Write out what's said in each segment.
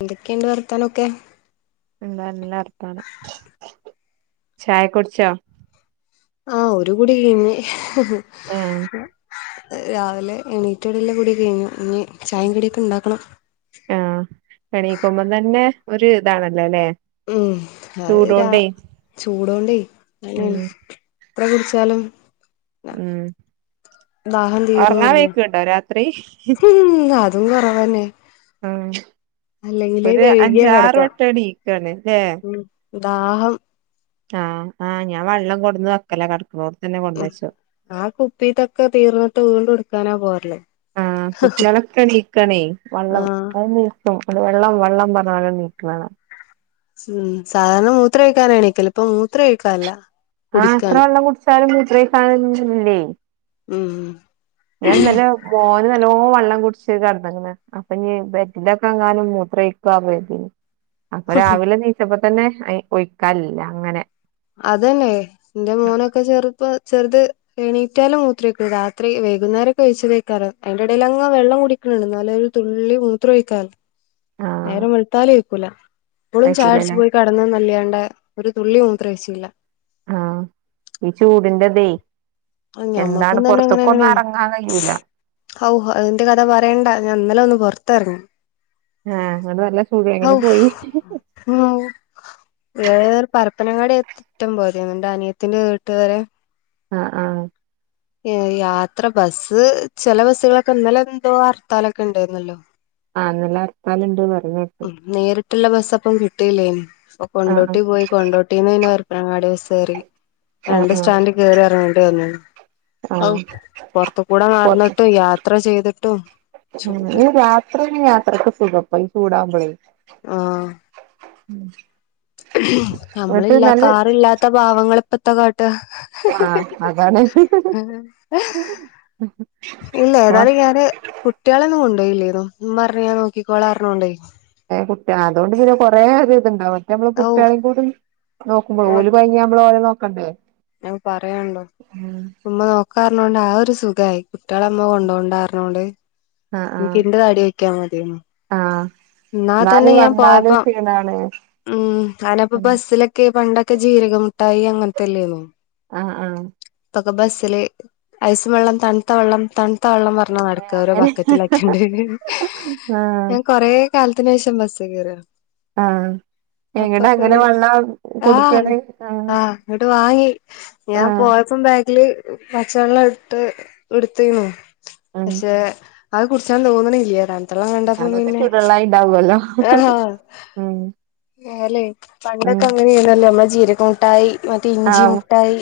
എന്തൊക്കെയുണ്ട് വർത്താനൊക്കെ എന്താ നല്ല വർത്താനം ചായയൊക്കെ കുടിച്ചോ ആഹ് ഒരു കൂടി കഴിഞ്ഞ് ഉം രാവിലെ എണീറ്റ പടിയുള്ള കുടി കഴിഞ്ഞു ഇനി ചായയും കടിയൊക്കെ ഉണ്ടാക്കണം ആഹ് എണീക്കുമ്പോ തന്നെ ഒരു ഇതാണല്ലോ അല്ലെ ഉം അത് രാ ചൂട് കൊണ്ടെ ഉം അങ്ങനെയാണ് എത്ര കുടിച്ചാലും ഉം ദാഹം ഉറങ്ങാൻ തീർണൂല്ല വയ്ക്കുണ്ടോ രാത്രി അതും കൊറവ് തന്നെ ഉം അല്ലെങ്കില് ഒരു വൈകിയാ അഞ്ചാറ് കിടകുക വട്ടം എണീക്കാണ് ല്ലേ ഉം ദാഹം ആഹ് ആഹ് ഞാൻ വെള്ളം കൊണ്ട് വന്ന് വെക്കല കിടക്കുന്നോടത്ത് തന്നെ കൊണ്ടന്ന് വെച്ച് ആഹ് കുപ്പീ ഇതൊക്കെ തീർന്നിട്ട് വീണ്ടും എടുക്കാനാ പോരല് ആഹ് കുട്ടികളൊക്കെ എണീക്കാണേ വള്ളം ആഹ് [unintelligible] അത് വെള്ളം വെള്ളം പറഞ്ഞു എണീക്കണ കാണാം ഉം സാധാരണ മൂത്രം ഒഴിക്കാനാ എണീക്കല് ഇപ്പം മൂത്രം ഒഴിക്കലില്ല ആഹ് എത്ര വെള്ളം കുടിച്ചാലും മൂത്ര ഒഴിക്കാനൊന്നുമില്ലേ ഉം ഞാൻ ഇന്നലെ മോന് നല്ലോ വെള്ളം കുടിച്ച് കിടന്നേക്കണ് അപ്പൊ ഇഞ്ഞി ബെഡിൽ ഒക്കെ എങ്ങാനും മൂത്രം ഒഴിക്കുവോ ആവോ കരുതീനി അപ്പൊ രാവിലെ എണീറ്റപ്പോ തന്നെ ഒഴിക്കാനില്ല അങ്ങനെ അതന്നെ എന്റെ മോനൊക്കെ ചെറുപ്പ ചെറുത് എണീറ്റാലും മൂത്രം ഒഴിക്കില്ല രാത്രി വൈകുന്നേരൊക്കെ ഒഴിച്ചതാക്കരം അതിന്റെ ഇടയിൽ അങ്ങ് വെള്ളം കുടി ക്കണുണ്ട് എന്നാല് ഒരു തുള്ളി മൂത്രം ഒഴിക്കാറില്ല ആഹ് നേരം വെളുത്താലും ഒഴിക്കൂല ഇപ്പോഴും ചായ കുടിച്ചു കഴിക്കൂലല്ലേ പോയി കിടന്നാന്നല്ലാണ്ടേ ഒരു തുള്ളി മൂത്രം ഒഴിച്ചില്ല ആഹ് ഈ ചൂടിന്റെ ഇതേ എന്താണ് ഞമ്മക്കും പുറത്തേക്കൊന്നും ഇറങ്ങാൻ കഴിയൂല്ല ഔഹ് അതിന്റെ കഥ പറയേണ്ട ഞാൻ ഇന്നലെ ഒന്ന് പുറത്തിറങ്ങി ആഹ് അങ്ങോട്ട് നല്ല ചൂട് എങ്ങനെ പോയി ഉം ഏഹ് പറപ്പനങ്ങാടിറ്റം പോതിണ്ട് അനിയത്തിന്റെ വീട്ടുകാര് ആഹ് ആഹ് ഏഹ് യാത്ര ബസ്സ് ചില ബസ്സുകളൊക്കെ ഇന്നലെ എന്തോ ഹർത്താലൊക്കെ ഇണ്ടായിരുന്നല്ലോ ആഹ് ഇന്നലെ ഹർത്താലുണ്ടെന്ന് പറഞ്ഞ് ഉ നേരിട്ടുള്ള ബസ്സ അപ്പം കിട്ടിയില്ലേന് അപ്പൊ ആഹ് കൊണ്ടോട്ടി പോയി കൊണ്ടോട്ടീന്ന് പിന്നെ വെറെ പ്പനങ്ങാടി ബസ്സ് കേറി ആഹ് രണ്ട് ആഹ് സ്റ്റാൻഡിൽ കേറി ഏർങ്ങണ്ടി വന്നു ആഹ് ഔ ആഹ് പൊർത്ത് കൂടെ പൊറത്ത് നടന്നിട്ടും യാത്ര ചെയ്തിട്ടും ചൂട് ത്ര യാത്രക്കെ സുഖം പ്പം ഈ ചൂടാമ്പോളെ ആഹ് ഉം നമ്മളില്ല കാറില്ലാത്ത പാവങ്ങള് ഇപ്പത്താ കാട്ട ആഹ് അതാണ് ഇല്ല ആ ഏതാലും ഞാന് കുട്ടിളൊന്നും കൊണ്ടോയില്ലേന്നു ഇമ്മറ്ഞ്ഞ് ഞാൻ നോക്കിക്കോള റ്ഞ്ഞോണ്ട് ഏ കുട്ടി അതുകൊണ്ട് പിന്നെ കൊറേ ഇത് ത് ഇണ്ടാവ നമ്മള് ഔ കുട്ടിയാളിം കൂടി നോക്കുമ്പള് ഓല് കൊഴങ്ങിയാ നമ്മള് ഓരെ നോക്കണ്ടേ അഹ് പറ യാ ണ്ടോ ഉമ്മ നോക്കാറ്ഞ്ഞോണ്ട് ആ ഒരു സുഖായി കുട്ടിയാളെ ഇമ്മ കൊണ്ടോണ്ടാ റ്ഞ്ഞോണ്ട് ആഹ് ഇൻക്ക് ആഹ് ഇന്റെ തടി നോക്യ മതിയേന്നു ആഹ് ഇന്നാ തന്നെ ഞാൻ പോയപ്പം എന്നാണ് ഉം അനപ്പം ബസ്സിലൊക്കെ പണ്ടൊക്കെ ജീരകമുട്ടായി അങ്ങന്‌ത്തെല്ലേന്നോ ആഹ്ആഹ് ഇപ്പൊക്കെ ബസ്സില് ഐസ് വെള്ളം തണുത്ത വെള്ളം തണുത്ത വെള്ളം പറ ഞ്ഞാ ഏഹ് നടക്ക ഓരോ അങ്ങനെ ബക്കറ്റിലാക്കിയാണ്ട് ആഹ് ഞാൻ കൊറെ കാലത്തിന് ശേഷം ബസ്സ് കേറ ആഹ് എങ്ങടെ അങ്ങനെ അപ്പക്കൊര് വെള്ളം ആഹ് കൊടുക്കാണ് ആഹ് ഇങ്ങട്ട് വാങ്ങി ഞാൻ ആഹ് പോയപ്പം ബേഗില് പച്ചവെള്ളം ഇട്ട് ഇടു ത്തീന്നു ഉം പക്ഷെ അഹ് കുടിച്ചാൻ തോന്ന്ണില്ല തൺ തള്ളം കണ്ടപ്പം അതൊക്കെ പിന്നെ ചൂടുവെള്ളായി ഉണ്ടാവുമല്ലോ ഉം ല്ലെ ഉം പണ്ടൊക്കെ അങ്ങനെണല്ലേ നമ്മള ജീരകമുട്ടായി മറ്റേ ഇഞ്ചി ആഹ് മിഠായി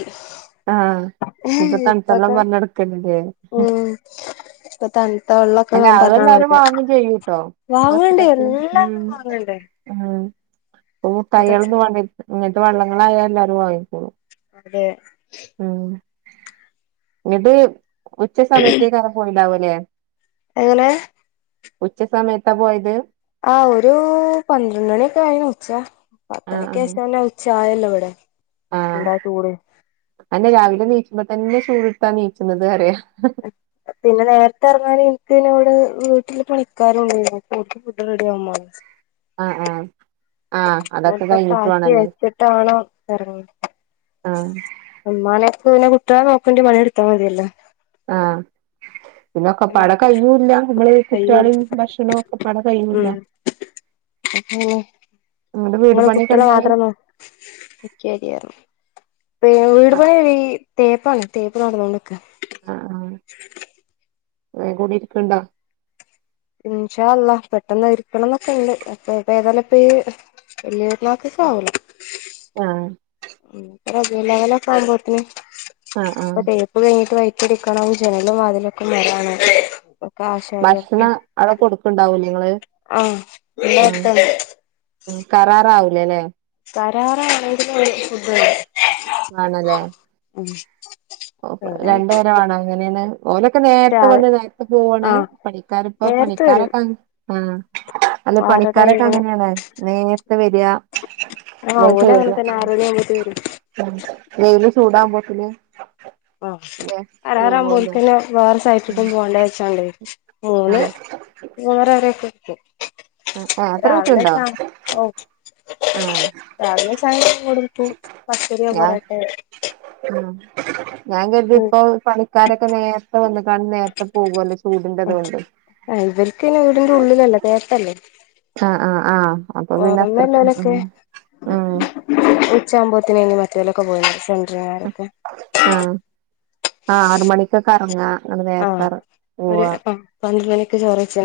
ഇപ്പക്കെ നടക്കലില്ലേ ഉം ഇപ്പൊ തണുത്ത വെള്ളക്കെ അല്ല അതെല്ലാരും പറ്ഞ്ഞാണ്ക്ക്ണേ വാങ്ങും ചെയ്യൂട്ടോ വാങ്ങ്ണ്ട് ബസ്സിലൊക്കെ ഉം എല്ലാരും വാങ്ങണ്ടേ ഉം ഇപ്പ അത തയ്യളന്ന വാങ്ങാ ഇങ്ങൻ ത്തെ വള്ളങ്ങളായ എല്ലാരും വാങ്ങിക്കോളൂ മ്പടെ ഉം ഇത് ഉച്ച സമയത്തേക്കാ രം പോയിണ്ടാവ ല്ലേ എങ്ങനെ ഉച്ച സമയത്താ പോയത് ആ ഒരു പന്ത്രണ്ട് ണിയൊക്കെ ആയിണ് ഉച്ച ആഹ് പത്തണിക്ക് ആഹ് ശേഷം ല്ലേ ഉ ച്ച ആയല്ലേ ഇവിടെ എന്താ ചൂട് അഹന്നെ രാവിലെ നീച്ചുമ്പ തന്നെ ചൂട് ഇട്ത്താ നീച്ച് ണത് അറിയ [inaudible] പിന്നെ നേരത്തെ ഇറങ്ങാൻ ഇൻക്ക് ന്റെ വടെ വീട്ടില് പണിക്കാരും ഉണ്ടേനു അപ്പം ഓൽക്ക് ഫുഡ് റെഡി ആവും മാണം ആഹ്ആഹ് ആഹ് അതൊക്കെ ഓൽക്കൊക്കെ കഴിഞ്ഞിട്ട് ആക്കി വേണല്ലേ വെച്ചിട്ടാണം ഇറങ്ങീത് ആഹ് ഉമ്മാനെ ക്ക് പിന്നെ കുട്ട്യോളെ നോക്കണ്ടയ പണി ട്ത്താ മതിയല്ലോ ആഹ് പിന്നെ അങ്ങനെ ഒക്കപാടെ കയിയൂല്ല നമ്മള് ഈ കുട്ട്യാ കയ്യൂല ളിം ഭക്ഷണവും ഒക്കെ പടെ കയൂല്ല അങ്ങനെ ങ്ങട്ട് വീട് പണിയൊക്കെ എന്തായി വീട്പണി വീ തേപ്പാണ് തേപ്പ് നടന്നോണ്ട് നിക്കാ ആഹ് ആഹ് വേ കൂടി ഇരിക്ക്ണ്ടോ ഇൻഷാ അള്ളാ പെട്ടെന്ന് ഇരിക്കണം ന്നൊക്കെണ്ട് അപ്പൊ ഇപ്പ ഏതായാലും ഇപ്പ ഈ വല്ല്യേ ക്ലാസ്സ്‌ക്കാവൂല. ആഹ. ഉം. റബീഹുൽ അവ്വ്ലൊക്കെ ആകുമ്പോൾതിന്. [unintelligible] ആഹ് ആഹ് ഇത് കയിഞ്ഞിട്ട് വൈറ്റടിക്കണം. ജനലും വാതിലൊക്കെ മരാണ്. കാഷാരിവർക്ക്. ഭക്ഷണം അവിടെ കൊടുക്ക്ണ്ടാവൂലേ ഇങ്ങള് ആഹ പിന്നത്താ? ഉം. കറാറാവൂലല്ലേ? കരാറാണെങ്കിലും ഫുഡ്, - ആണല്ലേ? ഉം. ഓ രണ്ടു പിന്നെ പേരാണോ എങ്ങനെയാണ്. ഓലൊക്കെ നേരത്തെ രാവി വന്ന് നേരത്തെ പോവാണ്. ആഹ് പണിക്കാർ ഇപ്പ നേരത്തെ വരും പണിക്കാരൊക്കെ. ആ. അല്ല ആറര പണിക്കാരൊക്കെ ഏഴുമണി അങ്ങനെയാണ്. നേരത്തെ വരാ. ആ ഓല് അങ്ങനെത്തന്നെ ആറണി ആവുമ്പേതിന് വരും. വെയില് ചൂടാകുമ്പോൾത്തിന്. ആഹ. പോവല്ലോ അലാറാവുമ്പോൽക്കെന്നെ. വേറെ ഉം സൈറ്റക്കും പോകണ്ട വച്ചാണ്ട്. മൂന്ന് ആഹ് മൂന്നര വരൊക്കെരിക്കും. ആ ആ്. അത്ര വിക്ക്ണ്ടോ? ഓ. രാവിവെ ചായ കൊടുത്തു. പത്തിരിയോ ഞാൻ പൊറാട്ടെ, - ഉം. ഞാൻ കരുതി ഉം ഇപ്പൊ പണി. - ക്കാരൊക്കെ നേരത്തെ വന്ന്കാണ്ട് നേരത്തെ പോകല്ലോ ചൂടിന്റെതോണ്ട്. ആ ഇവർക്കയിന് വീടിന്റെ ഉള്ളിലല്ലേ തേപ്പല്ലേ? ആ ആ ആഹ്. അപ്പൊ പിന്നെ അത്രക്കും ഉം ഉം ഉച്ചാവുമ്പോത്തിനായിനി മറ്റോലൊക്കെ പോയിനി. സെന്ററിംഗാരൊക്കെ. ആഹ. ആ ആറ് മണിക്കൊക്കെ ഇറങ്ങാ. ന്നട്ട് നേരത്തെ പോവാ. പന്ത്രണ്ട്ണിക്ക് ചോറയ്ച്ചാ.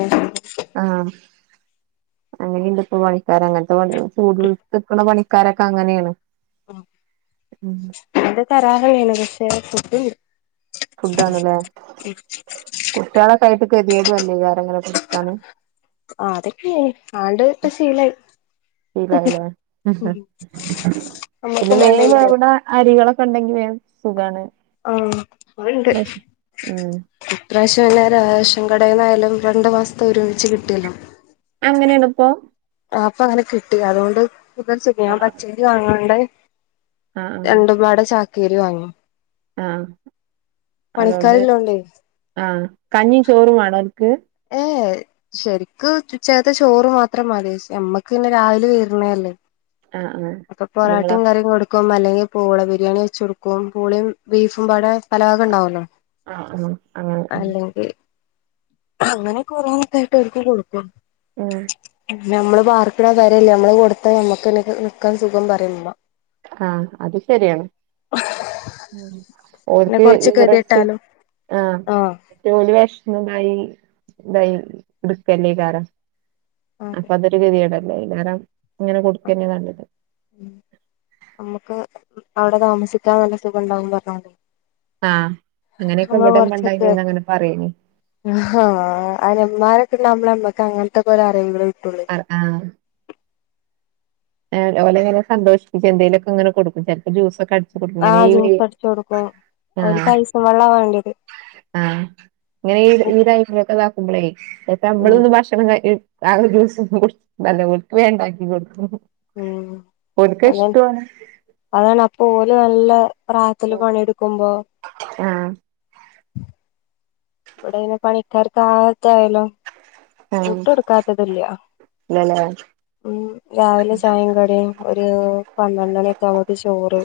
ആഹ. അങ്ങനേണ്ട് ഇപ്പൊ പണിക്കാര്. അങ്ങനത്തെ ചൂടത്ത്ക്കണ പണി. - ക്കാരൊക്കെ അങ്ങനെയാണ്. ഉം അതെ താരാഹ നത്ക്ഷേ കുട്ടന്ണ്ട് [unintelligible] ഫുഡാണ്ല്ലേ? കുട്ട്യാളക്കായിട്ട് കെതിയേടും അല്ലയ്കാരങ്ങളൊക്കെ? ആ അതൊക്കെയി. ആണ്ട് ഇപ്പ ശീലയി. ശീലായില്ലേ. പിന്നെ നമ്മക്കും മേ വേണ്ടല്ലേ എവ്ടെ? അരികളൊക്കെ ഉണ്ടെങ്കി വേം സുഖാണ്. ആഹ. വ്ടെണ്ട്. ഉം ഇപ്രാവശ്യം എല്ലാരും റേഷൻ കടേന്നായാലും രണ്ടു മാസത്തെ ഒരുമിച്ച് കിട്ടിയല്ലോ? അങ്ങനെണ് ഇപ്പോ? ആ അപ്പ അങ്ങനെ കിട്ടി. അതുകൊണ്ട് സുഖ, ഞാൻ ആഹ് പച്ചരി വാങ്ങാണ്ട്. ആഹ് രണ്ടും പാടെ ചാക്കേരി വാങ്ങും ആഹ. അതോണ്ട്, പണിക്കാരില്ലോണ്ടേ ആഹ കഞ്ഞീം ചോറും വാണോര്ക്ക്. ഏയ് ശരിക്ക് ഉച്ചകത്തെ ചോറ് മാത്രം മതി. നമ്മക്ക് പിന്നെ രാവിലെ വരണല്ലേ? ആഹ് ആഹ് അപ്പൊ നിങ്ങളാ പൊറാട്ടിം കറിം കൊടുക്ക- കും അല്ലെങ്കിൽ പൂള ബിരിയാണി വെച്ച് കൊടുക്കും. പൂളയും ബീഫും പാടെ പലവകണ്ടാവോല്ലോ? ആ ഉം അങ്ങനെ. ഉം അങ്ങനെ ക്കൊരോന്നായിട്ട് ഓര്ക്ക് കൊടുക്കും. ഉം. ഞമ്മള് പാർക്കണ പെരല്ലേ, നമ്മള് കൊടുത്താ നമ്മക്ക്ന്നെ നിക്കാൻ സുഖം പറിം ഉമ്മ. ആഹ. അത് ശരിയാണ്. പിന്നെ ഓര്ക്ക് കൊറച്ച് ഈറട്ച്ച്, ഗതികെട്ടാലും ആഹ. ആഹ് ഓൽ വെശ്ന്നതായി ഇതായി നിക്കല്ലേയ്കാരം. അതെ അപ്പൊ അതൊരു വിതിയടല്ലേ ഇല്ലരം ഇങ്ങനെ കൊടുക്കന്നേ നല്ലത് ഉം അമ്മക്ക് അവിടെ താമസിക്കാൻ നല്ല സുഖണ്ടാവൂന്ന് പറഞ്ഞാ മതി ആഹ് അങ്ങനെയൊക്കെ ഇവിടന്നെ കൊറച്ചൊക്കെ ഉണ്ടായിനീന്ന് അങ്ങനെ പറയനീ ആഹ് ഹാ അയിന് ഉമ്മാരക്കുണ്ടാവുമ്പളെ അമ്മക്ക് അങ്ങനത്തെ കൊറെ അറിവുകള് കിട്ടുള്ളു ആഹ് ആഹ് ഏഹ് ഓലെ ഇങ്ങനെ സന്തോഷിപ്പിച്ച് എന്തേലൊക്കെ ഇങ്ങനെ കൊടുക്കും ചെലപ്പോ ജൂസൊക്കെ അട് ആഹ് ജ്യൂസ് അടിച്ചു കൊടുക്കും ഓരിക്ക് ആഹ് ഐസും വെള്ളാ വേണ്ടത് ആഹ് ഇങ്ങനെ ഈയിടെ ഈടായിട്ട് നിങ്ങക്ക് ഇതാക്കുമ്പളേ ഇതിപ്പ ഉം അമ്മള് ഭക്ഷണം കഴി ഇഹ് ആകെ ജ്യൂസ് [unintelligible] എന്നാലും ഓൾക്ക് വേ ണ്ടാക്കി കൊടുക്കും ഉം ഓർക്കത് അതെ ഇഷ്ടോണ് അതാണ് അപ്പൊ ഓല് നല്ല പ്രായത്തില് പണിയെടുക്കുമ്പോ ആഹ് ഇവിടെ ഇനി പണിക്കാർക്ക് ആ ഇതായല്ലോ ആഹ് ഫുഡ് കൊടുക്കാത്തത് അല്ലിയോ ഇല്ലല്ലേ ഉം രാവിലെ ചായേം കടീം ഒരു പന്ത്രണ്ട് മണിയൊക്കെ ആവുമ്പത്തെ ചോറ്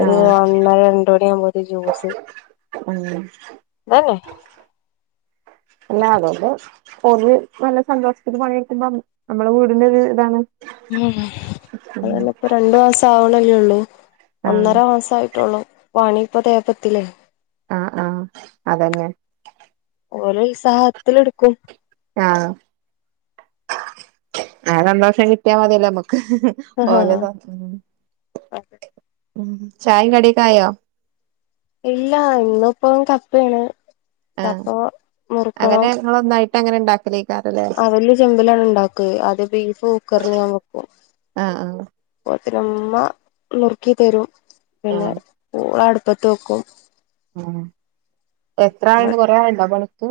ഒരു ഒന്നര രണ്ട് മണിയാവുമ്പോ ഉം ഇതന്നെ എല്ലാം അകോല്ലോ ഓര് നല്ല സന്തോഷത്തില് പണിയെക്കുമ്പോ നമ്മള വീടിനൊരു ഇതാണ് [unintelligible] അതല്ല ഇപ്പ രണ്ടു മാസം ആവണല്ലേ ഒള്ളൂ ആഹ് ഒന്നര മാസായിട്ടേ ഒള്ളൂ പണീപ്പ തേപ്പ് എത്തീലെ ആഹ് ആഹ് അതന്നെയാണ് ഓര് ഉത്സാഹത്തില് എടുക്കും ആഹ് ആ സന്തോഷം കിട്ടിയാ മതിയല്ലേ നമുക്ക് ആഹാ ഓല സ ഉം ഉം ചായേം കടിയൊക്കെ ആയോ ഇല്ല ഇന്നിപ്പൊം കപ്പേണ് ആഹ് കപ്പ റോ മുറിക്കണം അങ്ങനെ നിങ്ങള് ഒന്നായിട്ട് അങ്ങന ഇണ്ടാ [unintelligible] ആഹ് വല്യ ചെമ്പിലങ്ങട് ഇണ്ടാക്കുവേ ആദ്യം ബീഫ് കുക്കറില് ഞാൻ വെക്കും ആഹ് ആഹ് പ്പോത്തിന് ഉമ്മ നുറുക്കി തരും പിന്നെ ആഹ് പൂള അടുപ്പത്ത് വെക്കും ആഹ് ഇപ്പ എത്ര ആളുണ്ട് കൊറെ ആളുണ്ടോ പണിക്ക്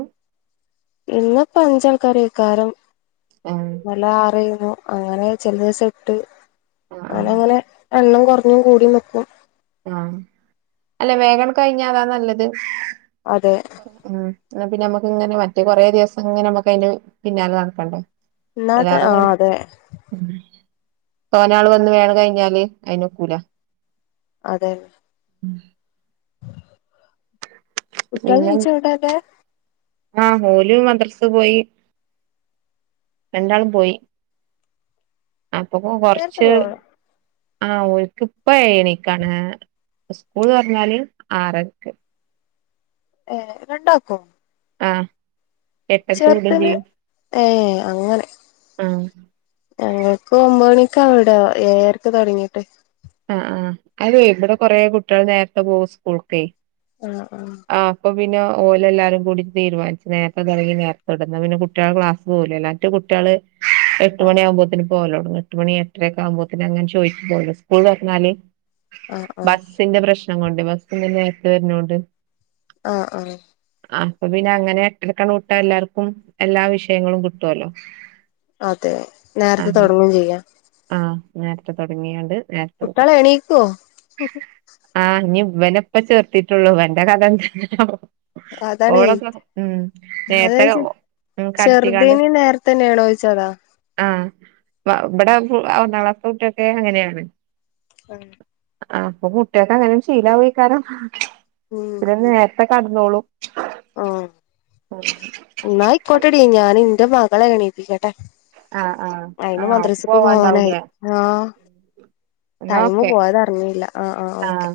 ഇന്ന്പ്പം അഞ്ചാൾക്കാര് കാരം ഏഹ് ഇന്നലെ ആറേയിരുന്നു അങ്ങനെ ചെല ദിവസം എട്ട് ആഹ് അങ്ങന ആഹ് അങ്ങനെ എണ്ണം കൊറഞ്ഞും കൂടിയും നിക്കും ആഹ് അല്ല വേഗം അങ്ങട് കഴിഞ്ഞാ അതാ നല്ലത് അതെ ഉം എന്നാ പിന്നെ അമ്മക്ക് ഇങ്ങനെ മറ്റേ കൊറേ ദിവസം ഇങ്ങനെ അമ്മക്ക് അതിന്റെ പി പിന്നാലെ നടക്കണ്ടേ ഇന്നാത്തെ ആഹ് അതെ [unintelligible] ഉം തോനെ ആള് വന്ന് വേഗം കഴിഞ്ഞാല് അയിന് ഒക്കൂല അതെ ഉം കുട്ട്യള് പിന്നെ [unintelligible] ആഹ് ഓല് മദ്രസ പോയി രണ്ടാളും പോയി അപ്പപ്പൊ നേരത്തെ കൊറച്ച് പോകണം ആഹ് ഓർക്ക് ഇപ്പ ഏഴരക്കാണ് സ്കൂൾ തൊറഞ്ഞാല് ആറരക്ക് ഏഹ് രണ്ടാക്കും ആഹ് എട്ടരക്ക് വിടും ചെർതിന് ചെയ്യും ഏഹ് അങ്ങനെ ആഹ് ഞങ്ങൾക്ക് ഒമ്പത് മണീക്ക ആവും ഇവിട ഏഴരക്ക് തൊടങ്ങീട്ട് ആഹ് അഹ് അതെ ഇവിടെ കൊറെ കുട്ടികൾ നേരത്തെ പോകും സ്കൂൾക്കെ ആഹ് ആഹ് ആഹ് അപ്പ പിന്നെ ഓല് എല്ലാരും കൂടി തീരുമാനിച്ച് നേരത്തെ തുടങ്ങി നേരത്തെ വിടാന്ന്, പിന്നെ കുട്ടികളെ ക്ലാസ് പോവൂലല്ലോ മറ്റേ കുട്ടികള് എട്ട് ആഹ് മണിയാമ്പോത്തന് പോകാല്ലോവിടന്ന്, എട്ട് മണി എട്ടര ഒക്കെ ആകുമ്പോത്തിന് അങ്ങനെ ചോയിക്കുവല്ലോ സ്കൂൾ തുറന്നാല് ആഹ് ആഹ് ബസിന്റെ പ്രശ്നം കൊണ്ട് ബസ്സ് പിന്നെ നേരത്തെ വരുന്നോണ്ട് ആഹ് ആഹ് ആഹ് അപ്പൊ പിന്നെ അങ്ങനെ എട്ടരക്കങ്ങ് വിട്ടാൽ എല്ലാർക്കും എല്ലാ വിഷയങ്ങളും കിട്ടുവല്ലോ അതെ നേരത്തെ ആഹ് തുടങ്ങയും ചെയ്യാം ആഹ് നേരത്തെ തുടങ്ങിയോണ്ട് കുട്ടികള് എണീക്കുവോ ആഹ് ഇനി ഇവനെ ഇപ്പ ചേർത്തിട്ടുള്ളൂ ഇവന്റെ കഥ എന്താന്ന് അതാണേ ഓളൊക്ക ഉം നേരത്തേ ചെറുതേനി നേരത്തെ തന്നെയാണോദിച്ചതാ ആഹ് ഇവിടെ ഒന്നാം ക്ലാസ്കുട്ടിയ്ക്ക് അങ്ങനെയാണ് ആഹ് ആഹ് അപ്പൊ കുട്ടികങ്ങനെ ശീലാവുമീകാലം ചില നേര ഉം നേരത്തെ കടന്നോളും എന്നായിക്കോട്ടെടീ, ഞാൻ എന്റെ മകളെ എണീപ്പിക്കട്ടെ ആഹ് ആഹ് അയിന് ആഹ് ഓക്ക് മദ്രസക്ക് പോവാനായി പോവാണ്ടാവൂലേ ആഹ് എന്നാ ടൈമ് ഓക്കെ പോയതറിഞ്ഞില്ല, ആഹ് ആഹ് ഓക്കേ